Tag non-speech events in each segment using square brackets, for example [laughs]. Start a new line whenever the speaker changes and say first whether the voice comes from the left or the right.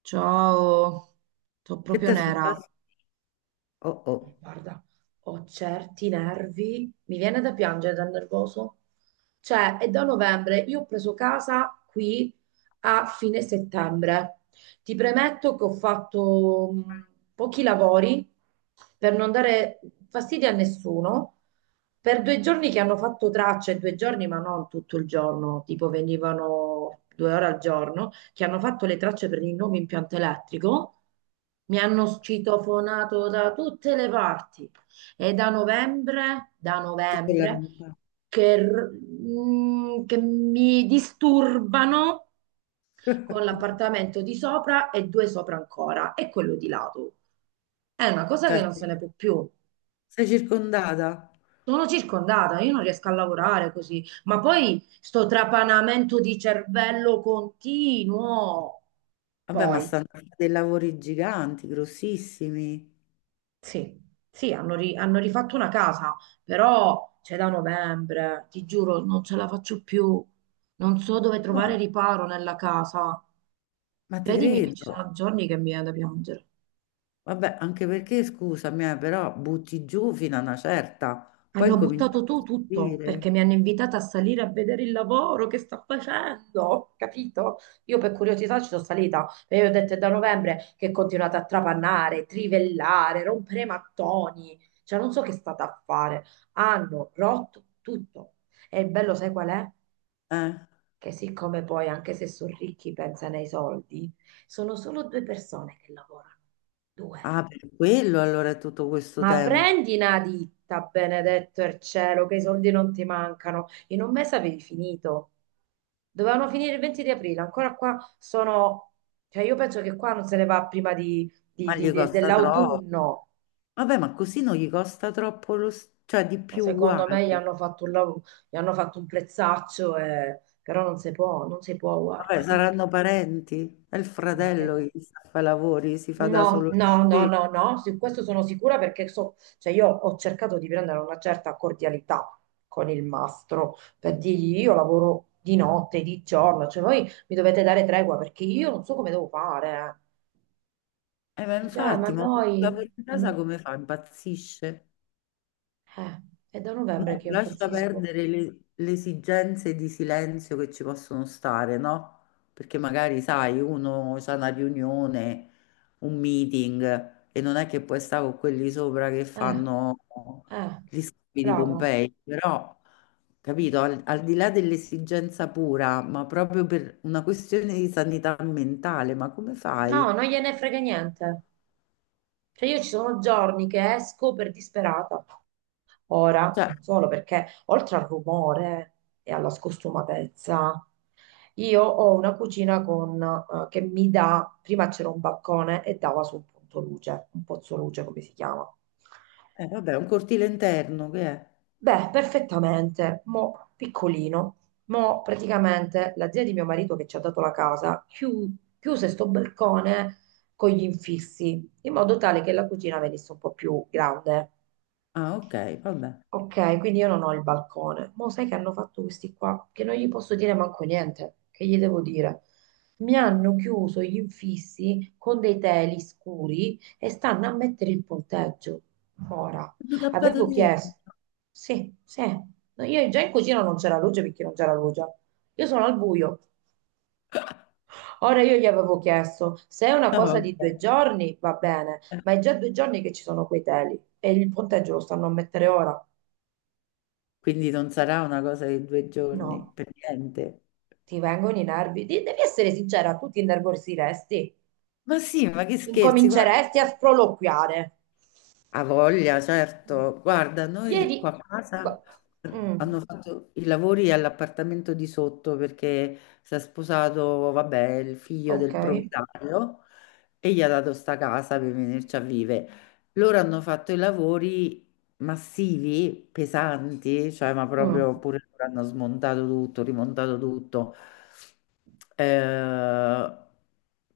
right: Ciao, sono
left: Che
right: proprio
left: ti è
right: nera.
left: successo? Oh oh.
right: Guarda, ho certi nervi, mi viene da piangere dal nervoso. Cioè, è da novembre, io ho preso casa qui a fine settembre. Ti premetto che ho fatto pochi lavori per non dare fastidio a nessuno per due giorni che hanno fatto tracce, due giorni ma non tutto il giorno, tipo venivano due ore al giorno, che hanno fatto le tracce per il nuovo impianto elettrico, mi hanno citofonato da tutte le parti. E da novembre,
left: Sì, con l'amica.
right: che, che mi disturbano con l'appartamento di sopra e due sopra ancora, e quello di lato. È una cosa che
left: Cioè
right: non se ne può più.
left: sei circondata?
right: Sono circondata, io non riesco a lavorare così, ma poi sto trapanamento di cervello continuo.
left: Vabbè, ma
right: Poi,
left: stanno a fare dei lavori giganti, grossissimi.
right: sì, sì, hanno, hanno rifatto una casa, però c'è da novembre, ti giuro, non ce la faccio più. Non so dove
left: No,
right: trovare riparo nella casa.
left: ma ti
right: Credimi che ci
left: credo.
right: sono giorni che mi viene da piangere.
left: Vabbè, anche perché, scusami, però butti giù fino a una certa, poi
right: Hanno
left: incominci
right: buttato
left: a
right: tu tutto
left: costruire.
right: perché mi hanno invitata a salire a vedere il lavoro che sta facendo, capito? Io per curiosità ci sono salita e io ho detto è da novembre che continuate a trapannare, trivellare, rompere mattoni, cioè non so che state a fare. Hanno rotto tutto. E il bello sai qual è?
left: Eh?
right: Che siccome poi anche se sono ricchi pensano ai soldi, sono solo due persone che lavorano, due.
left: Ah, per quello allora è tutto questo
right: Ma
left: tempo.
right: prendi una ditta, benedetto il cielo, che i soldi non ti mancano. In un mese avevi finito. Dovevano finire il 20 di aprile, ancora qua sono... Cioè io penso che qua non se ne va prima di,
left: Ma gli costa troppo.
right: dell'autunno.
left: Vabbè, ma così non gli costa troppo lo, s- cioè di
right: Ma
left: più
right: secondo
left: uguale.
right: me gli hanno fatto un, gli hanno fatto un prezzaccio, però non si può, non si può,
left: Vabbè,
right: guarda. In più.
left: saranno parenti? È il
right: Ma che
left: fratello
right: ne...
left: che gli sta a fare i lavori, si fa da
right: No,
left: solo le
right: no, no,
left: spese.
right: no, no, su questo sono sicura perché so, cioè io ho cercato di prendere una certa cordialità con il mastro per dirgli io lavoro di notte, di giorno, cioè voi mi dovete dare tregua perché io non so come devo fare.
left: Ma
right: Eh. Dice: ma
left: infatti, ma un
right: noi...
left: lavoro in
right: ma
left: casa come fa? Impazzisce?
right: eh, è da novembre
left: No,
right: che io
left: lascia
right: impazzisco."
left: perdere le esigenze di silenzio che ci possono stare, no? Perché magari, sai, uno ha una riunione, un meeting e non è che puoi stare con quelli sopra che
right: Eh,
left: fanno
right: eh,
left: gli scavi di
right: bravo.
left: Pompei, però, capito, al, al di là dell'esigenza pura, ma proprio per una questione di sanità mentale, ma come
right: No,
left: fai?
right: non gliene frega niente. Cioè io ci sono giorni che esco per disperata. Ora,
left: Cioè,
right: non solo perché oltre al rumore e alla scostumatezza, io ho una cucina con, che mi dà, prima c'era un balcone e dava su un punto luce, un pozzo luce come si chiama.
left: vabbè, un cortile interno che è?
right: Beh, perfettamente, mo piccolino, mo praticamente la zia di mio marito che ci ha dato la casa chiuse sto balcone con gli infissi, in modo tale che la cucina venisse un po' più grande.
left: Ah, ok, vabbè.
right: Ok, quindi io non ho il balcone. Ma sai che hanno fatto questi qua? Che non gli posso dire manco niente. Che gli devo dire? Mi hanno chiuso gli infissi con dei teli scuri e stanno a mettere il ponteggio. Ora,
left: Tutto tappato
right: avevo
left: di...
right: chiesto. Sì, sì. No, io già in cucina non c'era luce perché non c'era luce. Io sono al buio. Ora io gli avevo chiesto se è una
left: No,
right: cosa
left: vabbè.
right: di due giorni va bene, ma è già due giorni che ci sono quei teli e il ponteggio lo stanno a mettere ora.
left: Quindi non sarà una cosa di 2 giorni,
right: No.
left: per niente.
right: Ti vengono i nervi? Devi essere sincera, tu ti innervosiresti,
left: Ma sì, ma che scherzi, guarda,
right: incominceresti a sproloquiare.
left: ha voglia, certo. Guarda, noi
right: Ieri...
left: qua a casa
right: Gu- Mm,
left: hanno fatto i lavori all'appartamento di sotto perché si è sposato, vabbè, il figlio
right: ok.
left: del proprietario e gli ha dato sta casa per venirci a vivere. Loro hanno fatto i lavori massivi, pesanti, cioè ma
right: Mm.
left: proprio pure loro hanno smontato tutto, rimontato tutto. Eh,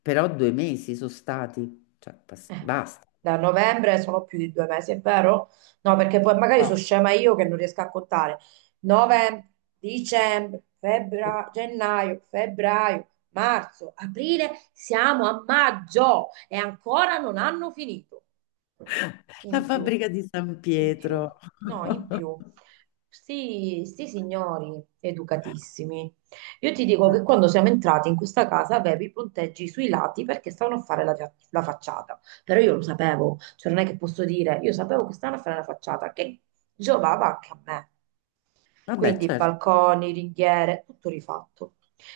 left: però 2 mesi sono stati, cioè bas-
right: Eh,
left: basta.
right: da novembre sono più di due mesi, è vero? No, perché poi magari sono scema io che non riesco a contare. Novembre, dicembre, febbraio, gennaio, febbraio, marzo, aprile, siamo a maggio e ancora non hanno finito.
left: La
right: In più,
left: fabbrica di San
right: in più,
left: Pietro.
right: no, in
left: [laughs]
right: più. Sti signori educatissimi. Io ti dico
left: Eh,
right: che quando siamo entrati in questa casa avevi i punteggi sui lati perché stavano a fare la, la facciata. Però io lo sapevo, cioè non è che posso dire, io sapevo che stavano a fare la facciata, che giovava anche a me.
left: vabbè,
right: Quindi
left: certo.
right: balconi, ringhiere, tutto rifatto.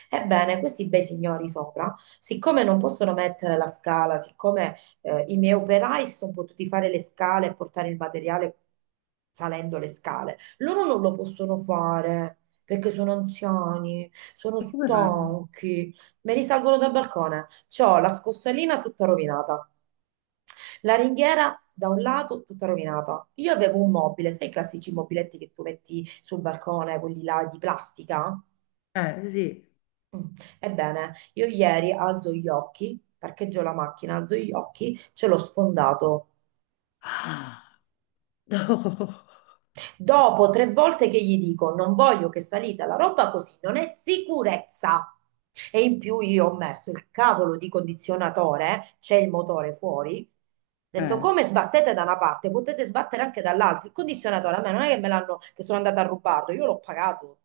right: Ebbene, questi bei signori sopra, siccome non possono mettere la scala, siccome i miei operai si sono potuti fare le scale e portare il materiale salendo le scale. Loro non lo possono fare perché sono anziani, sono
left: E come fanno?
right: stanchi, me li salgono dal balcone. C'ho la scossalina tutta rovinata, la ringhiera da un lato tutta rovinata. Io avevo un mobile, sai i classici mobiletti che tu metti sul balcone, quelli là di plastica?
left: Sì.
right: Mm. Ebbene, io ieri alzo gli occhi, parcheggio la macchina, alzo gli occhi, ce l'ho sfondato.
left: Ah, no.
right: Dopo tre volte che gli dico non voglio che salita la roba così, non è sicurezza. E in più io ho messo il cavolo di condizionatore, c'è il motore fuori. Ho detto
left: Eh,
right: come sbattete da una parte, potete sbattere anche dall'altra. Il condizionatore a me non è che me l'hanno, che sono andata a rubarlo, io l'ho pagato.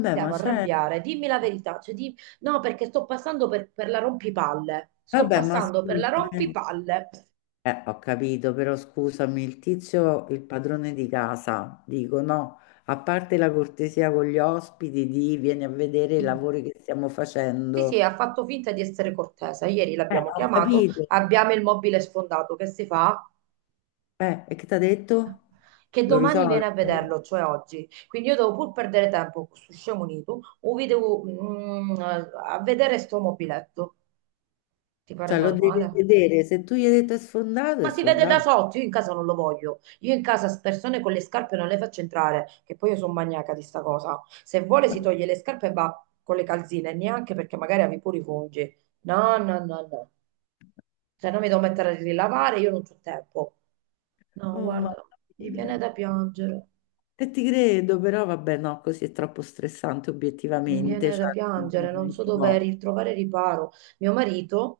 right: Mi
left: ma
right: devo
left: c'è...
right: arrabbiare, dimmi la verità. Cioè, no, perché sto passando per la rompipalle. Sto
left: Vabbè, ma
right: passando per la
left: scusami.
right: rompipalle.
left: Eh, ho capito, però scusami, il tizio, il padrone di casa, dico no, a parte la cortesia con gli ospiti di vieni a vedere i
right: Mm.
left: lavori che stiamo
right: Sì, sì,
left: facendo.
right: ha fatto finta di essere cortese. Ieri l'abbiamo
left: Ho
right: chiamato,
left: capito.
right: abbiamo il mobile sfondato. Che si fa?
left: E che ti ha detto?
right: Che
left: Lo
right: domani
left: risolve?
right: viene a vederlo, cioè oggi. Quindi io devo pur perdere tempo con sto scemo unito, o vi devo a vedere sto mobiletto. Ti pare
left: Cioè, lo devi
right: normale?
left: vedere, se tu gli hai detto è sfondato,
right: Ma
left: è
right: si vede da
left: sfondato.
right: sotto, io in casa non lo voglio. Io in casa persone con le scarpe non le faccio entrare, che poi io sono maniaca di sta cosa. Se vuole si toglie le scarpe e va con le calzine, neanche perché magari avevi pure i funghi. No, no, no, no. Cioè, non mi devo mettere a rilavare, io non ho tempo. No,
left: Oh mamma
right: guarda, mi viene
left: mia.
right: da piangere,
left: E ti credo, però vabbè, no, così è troppo stressante
right: mi
left: obiettivamente,
right: viene da
left: cioè,
right: piangere, non
left: non
right: so
left: si
right: dove
left: può.
right: ritrovare riparo. Mio marito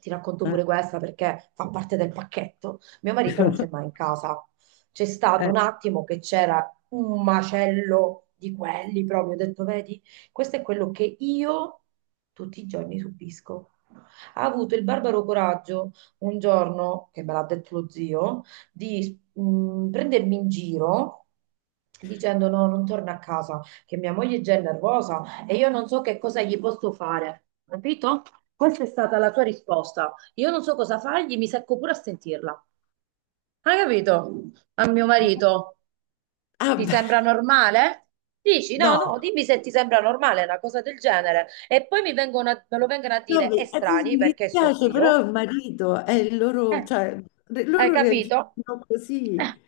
right: ti racconto
left: Eh.
right: pure questa perché fa parte del pacchetto. Mio marito non c'è mai
left: [laughs]
right: in casa. C'è stato
left: Eh.
right: un attimo che c'era un macello di quelli proprio. Ho detto, vedi, questo è quello che io tutti i giorni subisco. Ha avuto il barbaro coraggio un giorno, che me l'ha detto lo zio, di prendermi in giro. Dicendo no, non torna a casa, che mia moglie è già è nervosa e io non so che cosa gli posso fare, capito? Questa è stata la tua risposta. Io non so cosa fargli, mi secco pure a sentirla. Hai capito? A mio marito,
left: Ah,
right: ti
left: beh,
right: sembra normale? Dici no,
left: no,
right: no, dimmi se ti sembra normale una cosa del genere. E poi mi vengono me lo vengono a
left: no,
right: dire
left: mi sì,
right: estranei
left: mi
right: perché è suo
left: dispiace, però
right: zio.
left: il marito è il
right: Eh,
left: loro, cioè, re-
right: hai
left: loro
right: capito?
left: reagiscono così.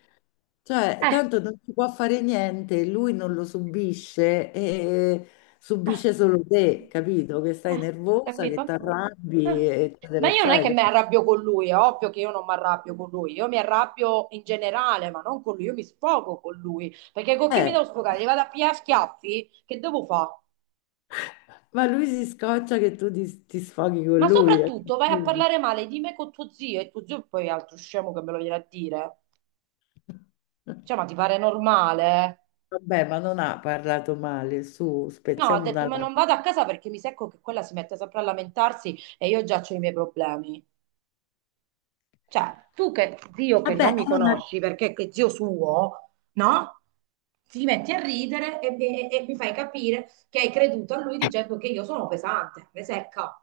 left: Cioè,
right: Eh.
left: tanto non si può fare niente, lui non lo subisce e subisce solo te, capito? Che stai
right: Eh,
left: nervosa, che ti
right: capito?
left: arrabbi,
right: Mm.
left: eccetera,
right: Ma io non è che
left: eccetera.
right: mi arrabbio con lui, è ovvio che io non mi arrabbio con lui, io mi arrabbio in generale, ma non con lui, io mi sfogo con lui, perché con chi mi
left: Eh,
right: devo sfogare? Gli vado a pigliare a schiaffi? Che devo fare?
left: ma lui si scoccia che tu ti, ti sfoghi con
right: Ma
left: lui. Eh.
right: soprattutto vai a parlare male di me con tuo zio e tuo zio poi è altro scemo che me lo viene a dire. Cioè, ma ti pare normale?
left: Vabbè, ma non ha parlato male, su,
right: No, ha
left: spezziamo una
right: detto, ma non
left: lancia.
right: vado a casa perché mi secco che quella si mette sempre a lamentarsi e io già ho i miei problemi. Cioè, tu che zio che non
left: Vabbè,
right: mi
left: è una,
right: conosci perché che zio suo, no? Ti metti a ridere e, mi fai capire che hai creduto a lui dicendo che io sono pesante, me secca.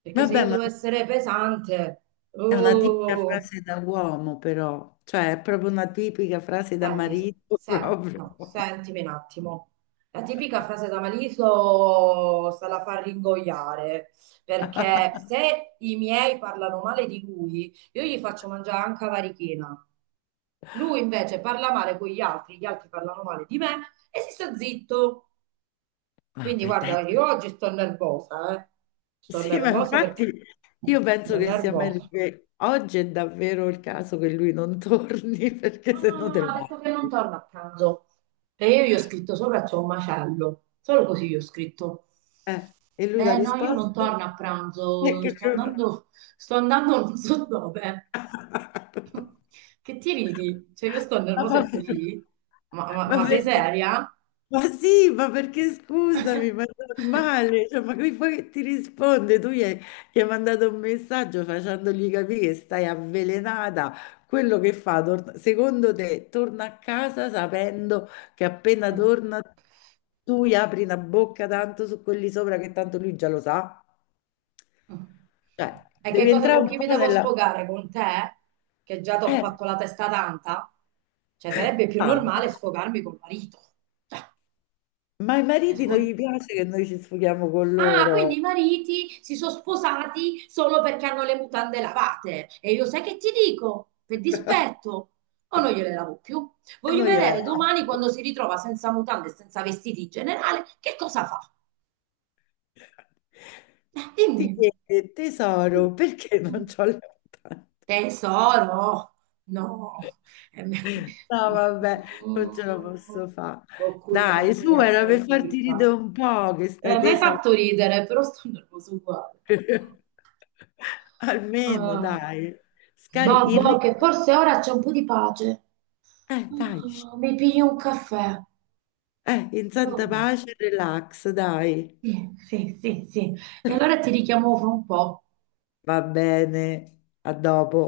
right: Perché se
left: vabbè,
right: io
left: ma
right: devo essere pesante,
left: è una tipica
right: oh,
left: frase da uomo, però, cioè, è proprio una tipica frase da
right: senti, se,
left: marito, [laughs] proprio.
right: no, sentimi un attimo. La tipica frase da Maliso sta la fa ringoiare, perché se i miei parlano male di lui, io gli faccio mangiare anche la varichina. Lui invece parla male con gli altri parlano male di me e si sta zitto. Quindi
left: Vabbè, dai.
right: guarda, io oggi sto nervosa, eh. Sto
left: Sì, ma
right: nervosa
left: infatti
right: perché
left: io penso
right: sto
left: che sia meglio
right: nervosa.
left: che oggi è davvero il caso che lui non torni [laughs] perché
right: No,
left: se
right: no,
left: no
right: no,
left: te ne
right: ha detto che non
left: vai.
right: torna a pranzo. E io gli ho scritto sopra c'è un macello, solo così gli ho scritto.
left: E lui la
right: Eh no, io non
left: risposta
right: torno a
left: è [laughs]
right: pranzo,
left: che...
right: sto andando non so dove.
left: [laughs]
right: Che ti ridi? Cioè io sto
left: Ma
right: nervosa
left: va
right: e tu
left: bene.
right: ridi? Ma,
left: Ma
right: ma sei
left: perché?
right: seria?
left: Ma sì, ma perché scusami, ma è
right: [laughs]
left: normale, cioè, ma qui poi ti risponde, tu gli hai mandato un messaggio facendogli capire che stai avvelenata, quello che fa, tor- secondo te, torna a casa sapendo che appena
right: Ah,
left: torna tu gli apri una bocca tanto su quelli sopra che tanto lui già lo sa,
right: ah.
left: cioè
right: E che
left: devi
right: cosa
left: entrare
right: con
left: un
right: chi mi
left: po'
right: devo
left: nella...
right: sfogare? Con te? Che già ti ho
left: Eh,
right: fatto la testa tanta? Cioè, sarebbe più
left: calma.
right: normale sfogarmi col marito.
left: Ma ai
right: Cioè,
left: mariti non
right: secondo-
left: gli piace che noi ci sfughiamo con
right: Ah, quindi i
left: loro
right: mariti si sono sposati solo perché hanno le mutande lavate. E io sai che ti dico? Per
left: [laughs]
right: dispetto. O non gliele lavo più.
left: e
right: Voglio
left: noi gliele
right: vedere
left: diamo.
right: domani quando si ritrova senza mutande e senza vestiti in generale, che cosa fa?
left: Ti
right: Dimmi.
left: chiede,
right: Mm.
left: tesoro, perché non
right: Mm.
left: c'ho le mutande?
right: Tesoro, no. Eh,
left: No,
right: mm,
left: vabbè, non ce la posso fare.
right: Boccuccia
left: Dai, su,
right: mia,
left: era
right: stai
left: per farti
right: zitta.
left: ridere un po', che stai
right: Mi hai
left: tesa.
right: fatto ridere, però sto nervoso uguale.
left: [laughs] Almeno,
right: Ah,
left: dai. Scarica
right: boh,
left: il
right: boh, che
left: ritmo.
right: forse ora c'è un po' di pace.
left: Dai. Shh.
right: Ah, mi piglio un caffè.
left: In santa
right: Oh,
left: pace, relax, dai.
right: sì, sì, sì, sì. E allora ti richiamo fra un po'.
left: Va bene, a dopo.